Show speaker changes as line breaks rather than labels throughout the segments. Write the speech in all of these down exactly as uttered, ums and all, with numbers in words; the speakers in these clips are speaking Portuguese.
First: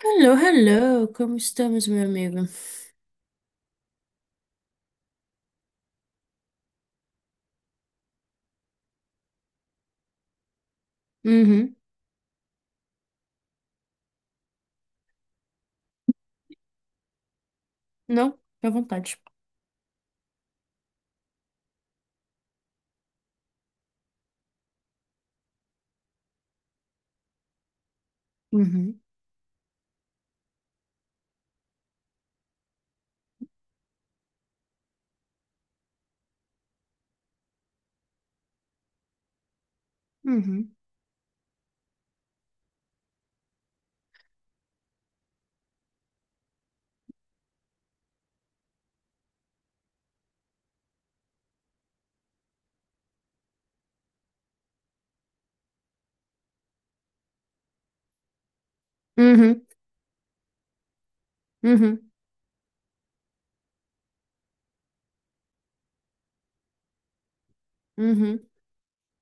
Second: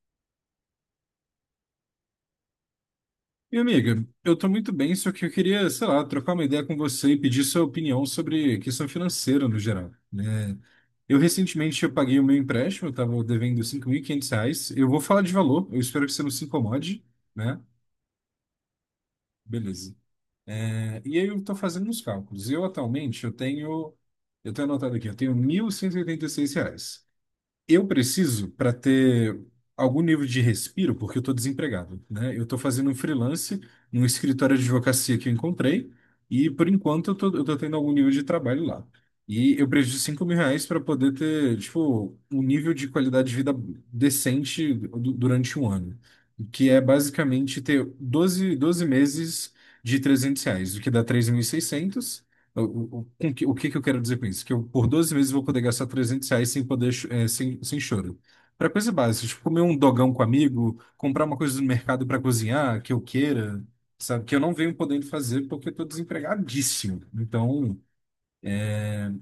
Hello, hello, como estamos, meu amigo?
E amiga, eu tô muito bem, só que eu queria, sei lá, trocar uma ideia com você e pedir sua opinião sobre questão financeira no geral, né? Eu
Uhum,
recentemente eu paguei o meu empréstimo, eu tava devendo cinco mil e quinhentos reais. Eu vou falar de valor, eu espero que você não se incomode, né?
não, fica à vontade.
Beleza. É, e aí eu tô fazendo uns cálculos. Eu atualmente eu tenho, eu tenho anotado aqui, eu tenho mil cento e e oitenta e seis reais. Eu preciso para
Uhum,
ter algum nível de respiro, porque eu estou desempregado, né? Eu estou fazendo um freelance num escritório de advocacia que eu encontrei e, por enquanto, eu estou eu tô tendo algum nível de trabalho lá. E eu preciso de cinco mil reais mil reais
uhum,
para poder ter, tipo, um nível de qualidade de vida decente du- durante um ano, que é basicamente ter doze doze meses de trezentos reais, o que dá três mil e seiscentos. O, o, o com que o que que eu quero dizer com isso? Que eu, por doze meses, vou poder gastar trezentos reais sem poder, cho- eh, sem, sem choro. Para coisa básica, tipo, comer
uhum,
um dogão com amigo, comprar uma coisa no mercado
uhum,
para cozinhar, que eu queira, sabe? Que eu não venho podendo fazer porque eu tô desempregadíssimo. Então,
uhum,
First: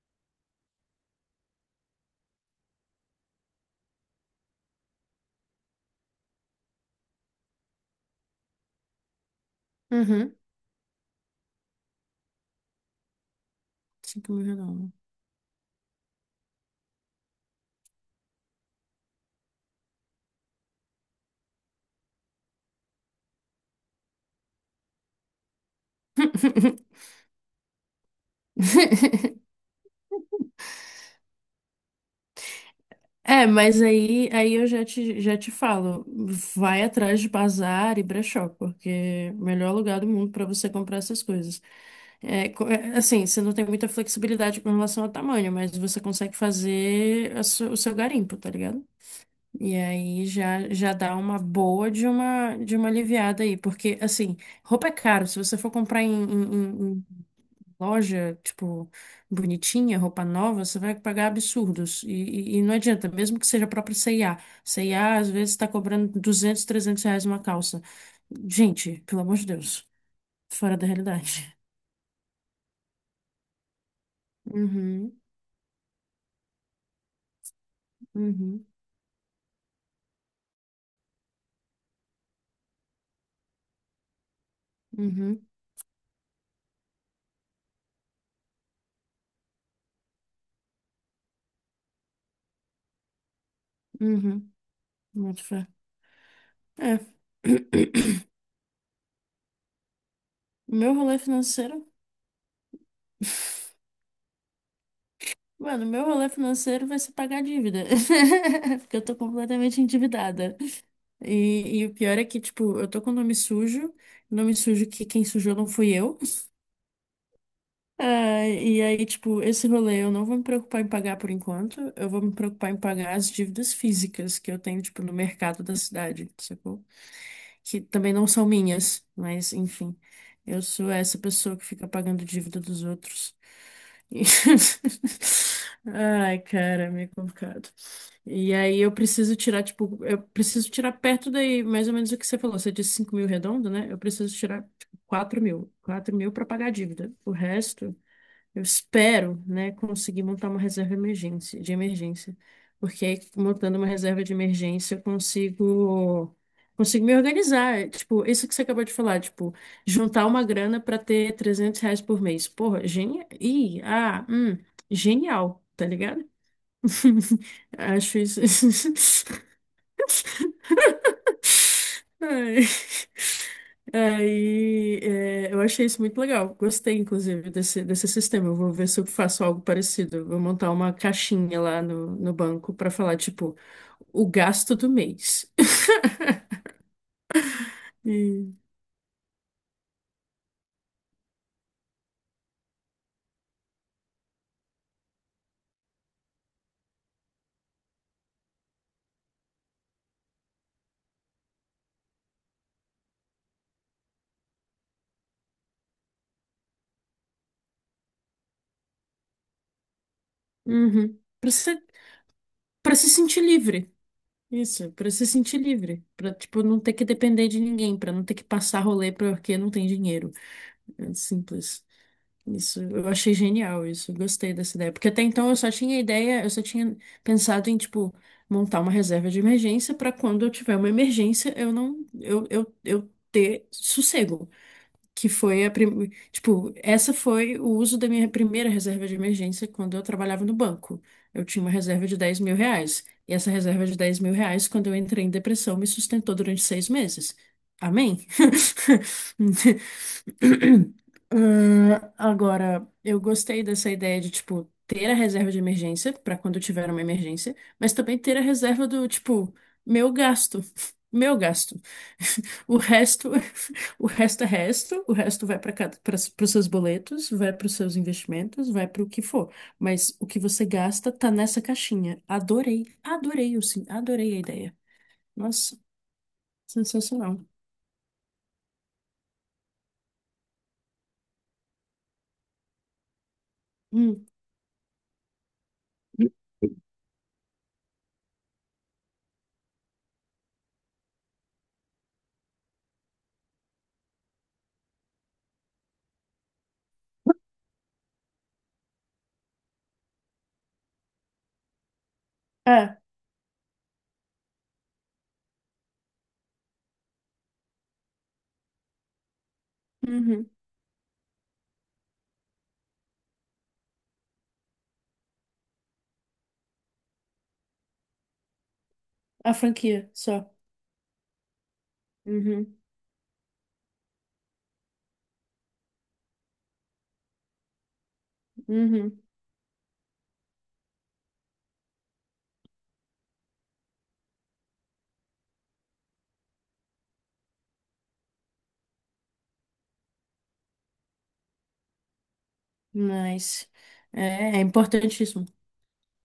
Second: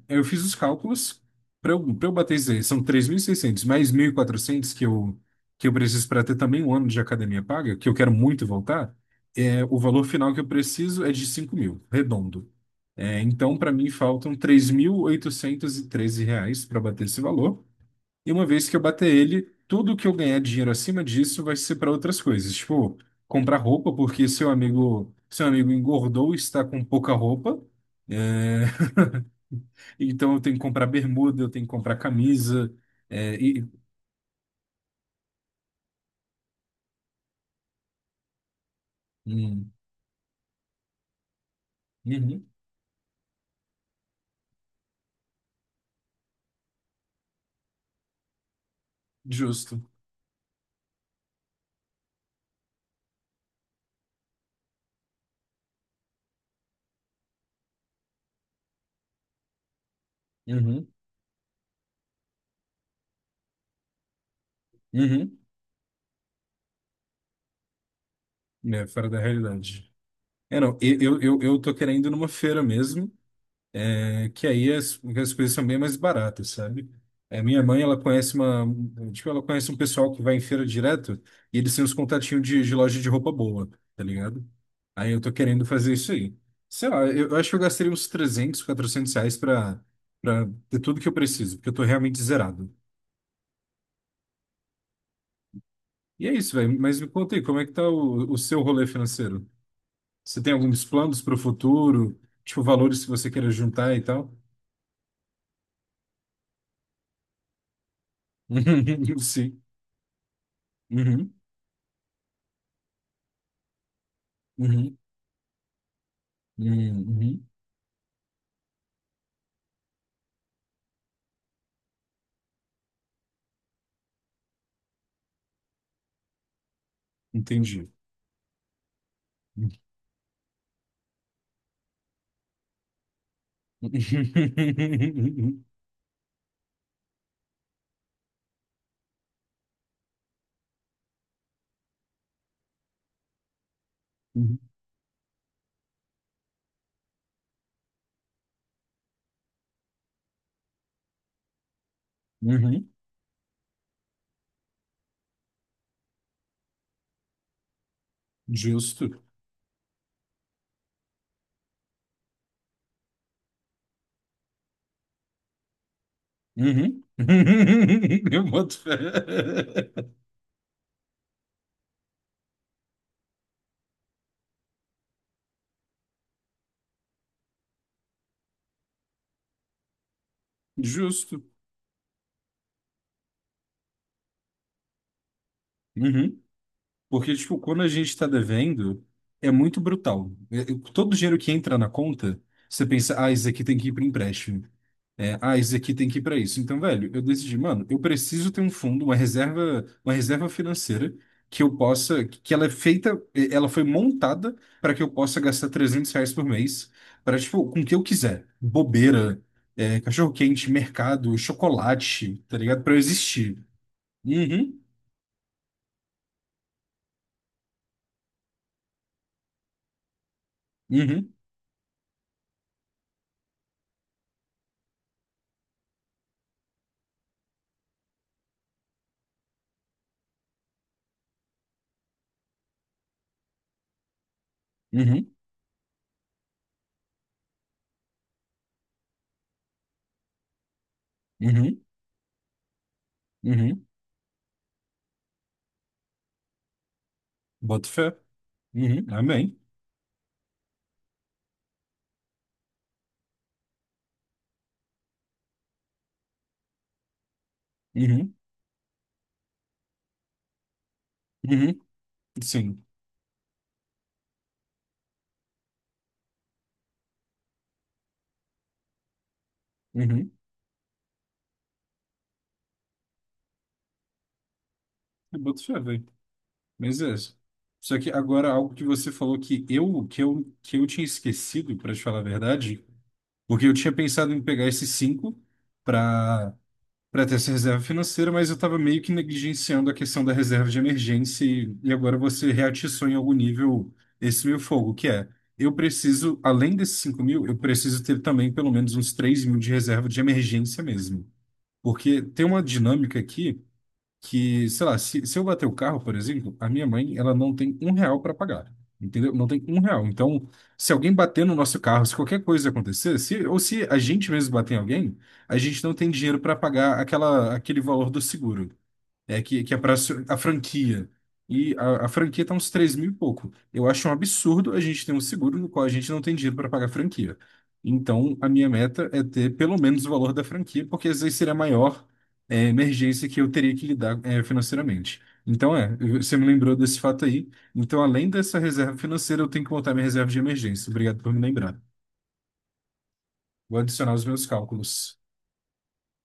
eu fiz os cálculos para eu, para eu bater isso aí. São três mil e seiscentos mais mil e quatrocentos que eu, que eu preciso para ter também um ano de academia paga, que eu quero muito voltar. É, o valor final
uhum.
que eu preciso é de 5 mil, redondo. É, então, para mim,
Cinco
faltam
mil
três
reais.
mil oitocentos e treze reais para bater esse valor. E uma vez que eu bater ele, tudo que eu ganhar dinheiro acima disso vai ser para outras coisas. Tipo, comprar roupa, porque seu amigo, seu amigo engordou e está com pouca roupa. É, então, eu tenho que comprar bermuda, eu tenho que comprar camisa. É,
É,
e,
mas aí, aí eu já te, já te falo, vai atrás de bazar e brechó, porque é o
hum,
melhor lugar do mundo para você comprar essas coisas.
uhum,
É, co- é, assim, você não tem muita flexibilidade com relação ao tamanho, mas você consegue fazer a su- o seu garimpo, tá ligado? E
justo.
aí já, já dá uma boa de uma, de uma aliviada aí, porque assim, roupa é caro. Se você for comprar em, em- em- em loja, tipo, bonitinha, roupa nova, você
Uhum,
vai pagar absurdos. E, e- e não adianta, mesmo que seja a própria C e A. C e A às
uhum.
vezes está cobrando duzentos trezentos reais uma calça.
É,
Gente,
fora da
pelo amor de Deus,
realidade. É,
fora
não,
da
eu, eu, eu
realidade.
eu tô querendo ir numa feira mesmo. É que aí as,
Uhum,
as coisas são bem mais baratas, sabe? É, minha mãe, ela conhece
uhum,
uma, tipo, ela conhece um pessoal que vai em feira direto e eles têm uns contatinhos de, de loja de roupa boa, tá ligado? Aí eu tô
uhum,
querendo fazer isso aí. Sei lá, eu, eu acho que eu gastaria uns trezentos quatrocentos reais pra, pra ter tudo que eu preciso, porque eu tô realmente zerado.
uhum. Muito fé.
E é isso, velho.
É.
Mas me conta aí, como é que tá o, o seu rolê financeiro? Você tem alguns
Meu rolê
planos pro
financeiro.
futuro? Tipo, valores que você queira juntar e tal?
Mano, meu rolê financeiro vai ser pagar dívida. Porque eu tô
Sim.
completamente endividada.
Uhum.
E, e o pior é que, tipo, eu tô com o nome sujo. Nome sujo
Uhum.
que quem sujou não fui eu.
Hum, uhum.
Ah, e aí, tipo, esse rolê eu não vou me preocupar em pagar por enquanto. Eu vou me preocupar em pagar as dívidas físicas que eu tenho, tipo, no mercado da cidade, sacou? Que
Entendi.
também não são minhas, mas enfim. Eu sou essa pessoa que fica pagando dívida dos outros. Ai, cara, é meio complicado. E aí eu preciso tirar, tipo, eu preciso tirar perto daí, mais ou menos o que você falou. Você disse cinco mil redondo, né? Eu preciso
Uhum.
tirar, tipo, 4 mil. Quatro mil pra pagar a dívida. O resto. Eu espero, né, conseguir montar uma reserva emergência, de emergência,
Uhum.
porque aí, montando uma reserva de emergência eu consigo consigo me organizar. É, tipo, isso que você acabou de
Justo.
falar, tipo, juntar uma grana para ter trezentos reais por mês. Porra, genial. Ih, ah, hum, genial, tá ligado?
Uhum.
Acho isso.
Eu boto fé.
Ai. Aí, é, eu achei isso muito legal. Gostei, inclusive, desse, desse sistema. Eu vou ver se eu faço algo parecido. Eu vou montar uma
Justo.
caixinha lá no, no banco para falar, tipo, o gasto do mês.
Uhum. Porque, tipo, quando a gente está
E,
devendo, é muito brutal. É- é- Todo dinheiro que entra na conta, você pensa, ah, isso aqui tem que ir para empréstimo. É, ah, esse aqui tem que ir para isso. Então, velho, eu decidi, mano, eu preciso ter um fundo, uma reserva, uma reserva financeira que eu possa, que ela é feita, ela foi montada para que eu possa gastar trezentos reais por mês para, tipo, com o que eu quiser. Bobeira, é, cachorro-quente,
uhum.
mercado,
Para se,
chocolate, tá ligado? Para
para
eu
se sentir
existir.
livre.
Uhum,
Isso, para se sentir livre. Para, tipo, não ter que depender de ninguém, para não ter que passar rolê porque não tem dinheiro. É
uhum,
simples. Isso, eu achei genial isso, eu gostei dessa ideia. Porque até então eu só tinha ideia, eu só tinha pensado em, tipo, montar uma reserva de emergência para quando eu tiver uma emergência, eu não, eu, eu, eu ter sossego. Que
uhum,
foi a, prim... tipo, essa foi o uso da minha primeira reserva de emergência quando eu trabalhava no banco. Eu tinha uma
uhum,
reserva de dez mil reais. E essa
uhum.
reserva de dez mil reais, quando eu entrei em depressão, me sustentou durante seis meses.
Boto fé.
Amém?
Uhum, amém.
Ah, agora, eu gostei dessa ideia de, tipo, ter a reserva de emergência para quando tiver uma emergência, mas também
Uhum,
ter a reserva do, tipo, meu gasto. Meu gasto.
uhum,
O
sim.
resto, o resto é resto, o resto vai para cada, para os seus boletos, vai para os seus investimentos, vai para o que for. Mas o
Uhum.
que você gasta tá nessa caixinha. Adorei, adorei, eu sim, adorei a ideia.
Eu boto
Nossa,
fé, velho. Mas é isso.
sensacional.
Só que agora algo que você falou que eu que eu, que eu tinha esquecido, para te falar a verdade, porque eu tinha
Hum.
pensado em pegar esses cinco para para ter essa reserva financeira, mas eu estava meio que negligenciando a questão da reserva de emergência e, e agora você reatiçou em algum nível esse meu fogo, que é eu preciso, além desses cinco mil, eu preciso ter também pelo menos uns três mil de reserva de emergência mesmo. Porque tem uma
É,
dinâmica aqui que, sei lá, se, se eu bater o carro, por exemplo, a minha mãe, ela não tem um real para pagar, entendeu? Não tem um real. Então,
uhum.
se alguém bater no nosso carro, se qualquer coisa acontecer, se, ou se a gente mesmo bater em alguém, a gente não tem dinheiro para pagar aquela, aquele valor do seguro. É,
A
que, que é para
franquia,
a
só.
franquia. E a, a franquia tá uns
Uhum,
três mil e pouco. Eu acho um absurdo a gente ter um seguro no qual a gente não tem dinheiro para pagar a franquia. Então, a minha meta
uhum.
é ter pelo menos o valor da franquia, porque às vezes seria a maior, é, emergência que eu teria que lidar, é, financeiramente. Então, é, eu- você me lembrou desse fato aí. Então, além dessa reserva financeira, eu tenho que montar minha reserva de emergência. Obrigado por me lembrar.
Mas
Vou adicionar os meus
é, é
cálculos.
importantíssimo.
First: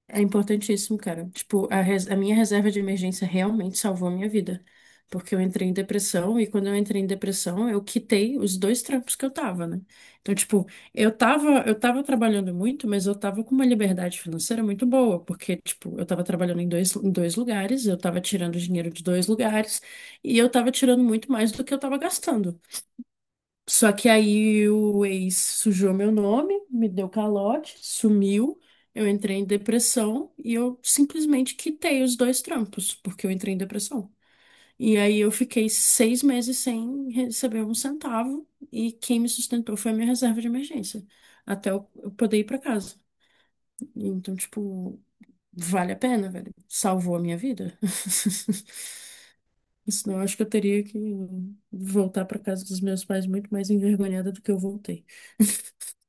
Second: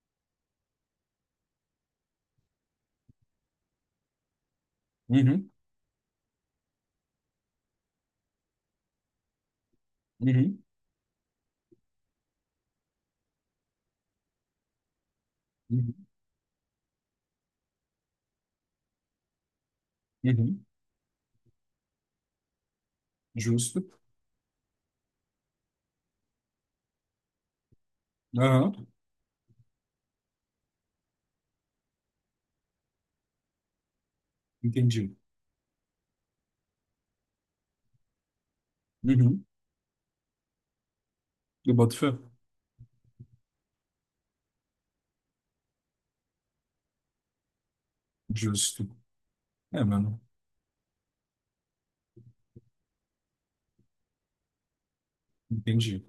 É importantíssimo, cara. Tipo, a, res- a minha reserva de emergência realmente salvou a minha vida. Porque eu
Uhum,
entrei em depressão e quando eu entrei em depressão, eu quitei os dois trampos que eu tava, né? Então,
uhum,
tipo, eu tava, eu tava trabalhando muito, mas eu tava com uma liberdade financeira muito boa, porque, tipo, eu
uhum,
tava trabalhando em dois, em dois lugares, eu tava tirando dinheiro de dois lugares e eu
uhum.
tava tirando muito mais do que eu tava gastando.
Justo.
Só que aí o ex sujou meu nome, me deu calote, sumiu.
Aham,
Eu entrei em depressão e eu simplesmente quitei os dois trampos, porque eu entrei em depressão. E
entendi.
aí eu fiquei seis meses sem receber um centavo e quem me
Uhum.
sustentou foi a minha reserva de emergência, até
Eu
eu
boto fé.
eu poder ir para casa. Então, tipo, vale a pena, velho. Salvou a minha vida.
Justo. É,
Senão
mano.
eu acho que eu teria que voltar para casa dos meus pais muito mais envergonhada do que eu voltei.
Entendi.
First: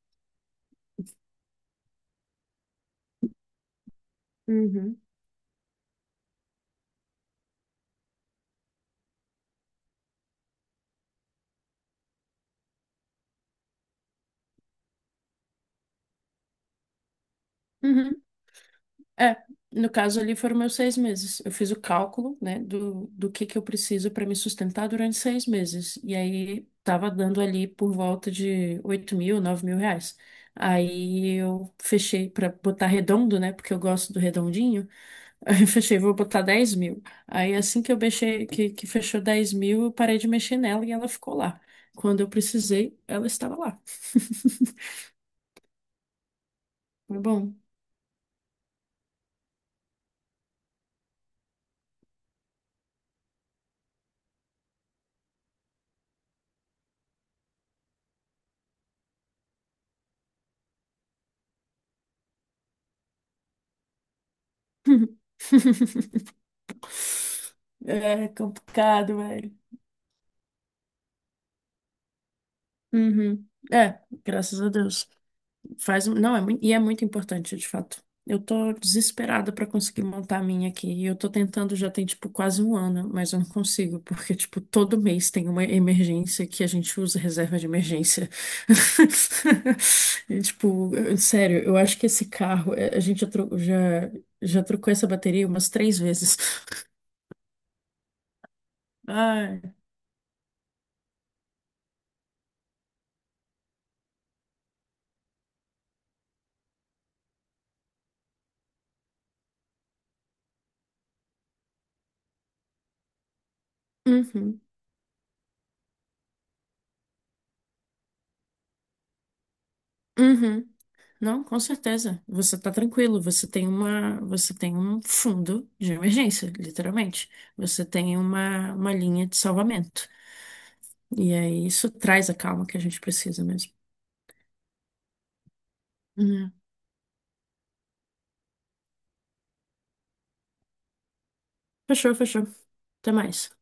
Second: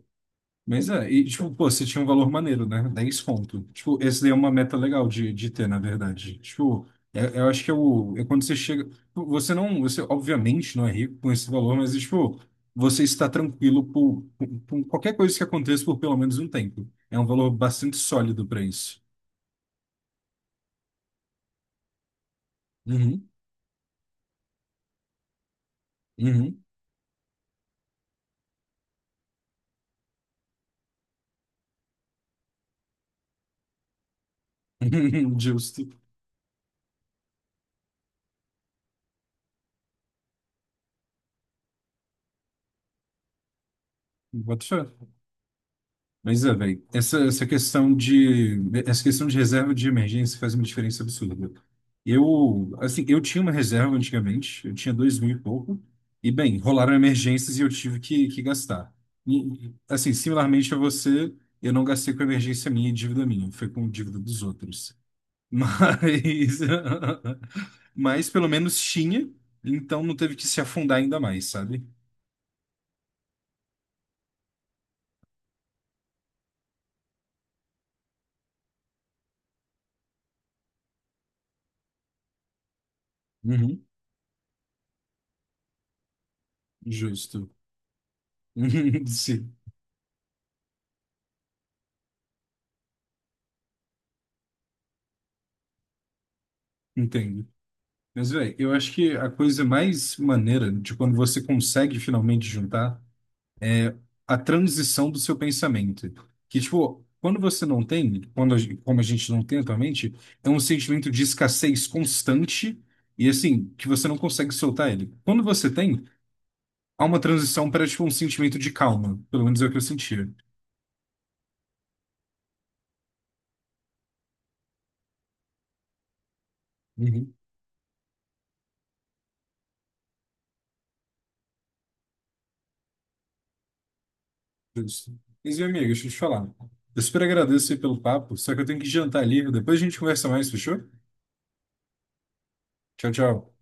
Mas é, e tipo, pô, você tinha um valor maneiro, né? Dez conto. Tipo, esse daí é uma meta
Uhum.
legal de, de ter, na verdade. Tipo, é- eu acho que é o. É quando você chega. Você não. Você, obviamente, não é rico com esse valor, mas, tipo, você está tranquilo por, por, por qualquer coisa que aconteça por pelo menos um tempo. É um valor bastante
Uhum.
sólido para isso.
É, no caso ali foram meus seis meses. Eu fiz o cálculo, né, do,
Uhum.
do que que eu preciso para me sustentar durante seis meses. E
Uhum.
aí tava dando ali por volta de oito mil, nove mil reais. Aí eu fechei para botar redondo, né, porque eu gosto do redondinho. Aí eu
Justo.
fechei, vou botar dez mil. Aí assim que eu mexei, que, que fechou dez mil, eu parei de mexer nela e ela ficou lá. Quando eu precisei, ela estava lá.
Boto fé. Mas é, velho, essa,
Foi
essa
bom.
questão de essa questão de reserva de emergência faz uma diferença absurda. Eu, assim, eu tinha uma reserva antigamente, eu tinha dois mil e pouco, e bem, rolaram emergências e eu tive que, que gastar. E, assim, similarmente a você, eu não gastei com emergência minha e dívida minha, foi com dívida dos outros. Mas,
É
mas pelo menos
complicado,
tinha,
velho.
então não teve que se afundar ainda mais, sabe?
Uhum. É, graças a Deus. Faz, um- não, é muito, e é muito importante, de fato. Eu tô desesperada pra conseguir montar a minha aqui. E eu tô tentando já tem, tipo, quase um ano, mas eu não
Uhum,
consigo, porque, tipo, todo mês tem uma emergência que a gente usa
justo.
reserva de emergência.
Sim,
E, tipo, eu- sério, eu acho que esse carro, é, a gente já, tro- já, já trocou essa bateria umas três vezes.
entendo. Mas, velho, eu acho que a
Ai.
coisa mais maneira de quando você consegue finalmente juntar a transição do seu pensamento. Que, tipo, quando você não tem, quando a gen- como a gente não tem atualmente, é um sentimento de escassez constante e, assim, que você não consegue
Uhum.
soltar ele. Quando você tem, há uma transição para, tipo, um sentimento de calma. Pelo menos é o que eu sentia.
Uhum. Não, com certeza. Você está tranquilo. Você tem uma, você tem um fundo de emergência, literalmente.
Uhum.
Você tem uma, uma linha de salvamento. E aí isso traz a calma que a gente precisa mesmo.
Justo. Mas, meu amigo, deixa eu te falar.
Uhum.
Eu super agradeço aí pelo papo, só que eu tenho que jantar ali. Depois a gente conversa mais, fechou?
Fechou, fechou.
Tchau,
Até mais.
tchau.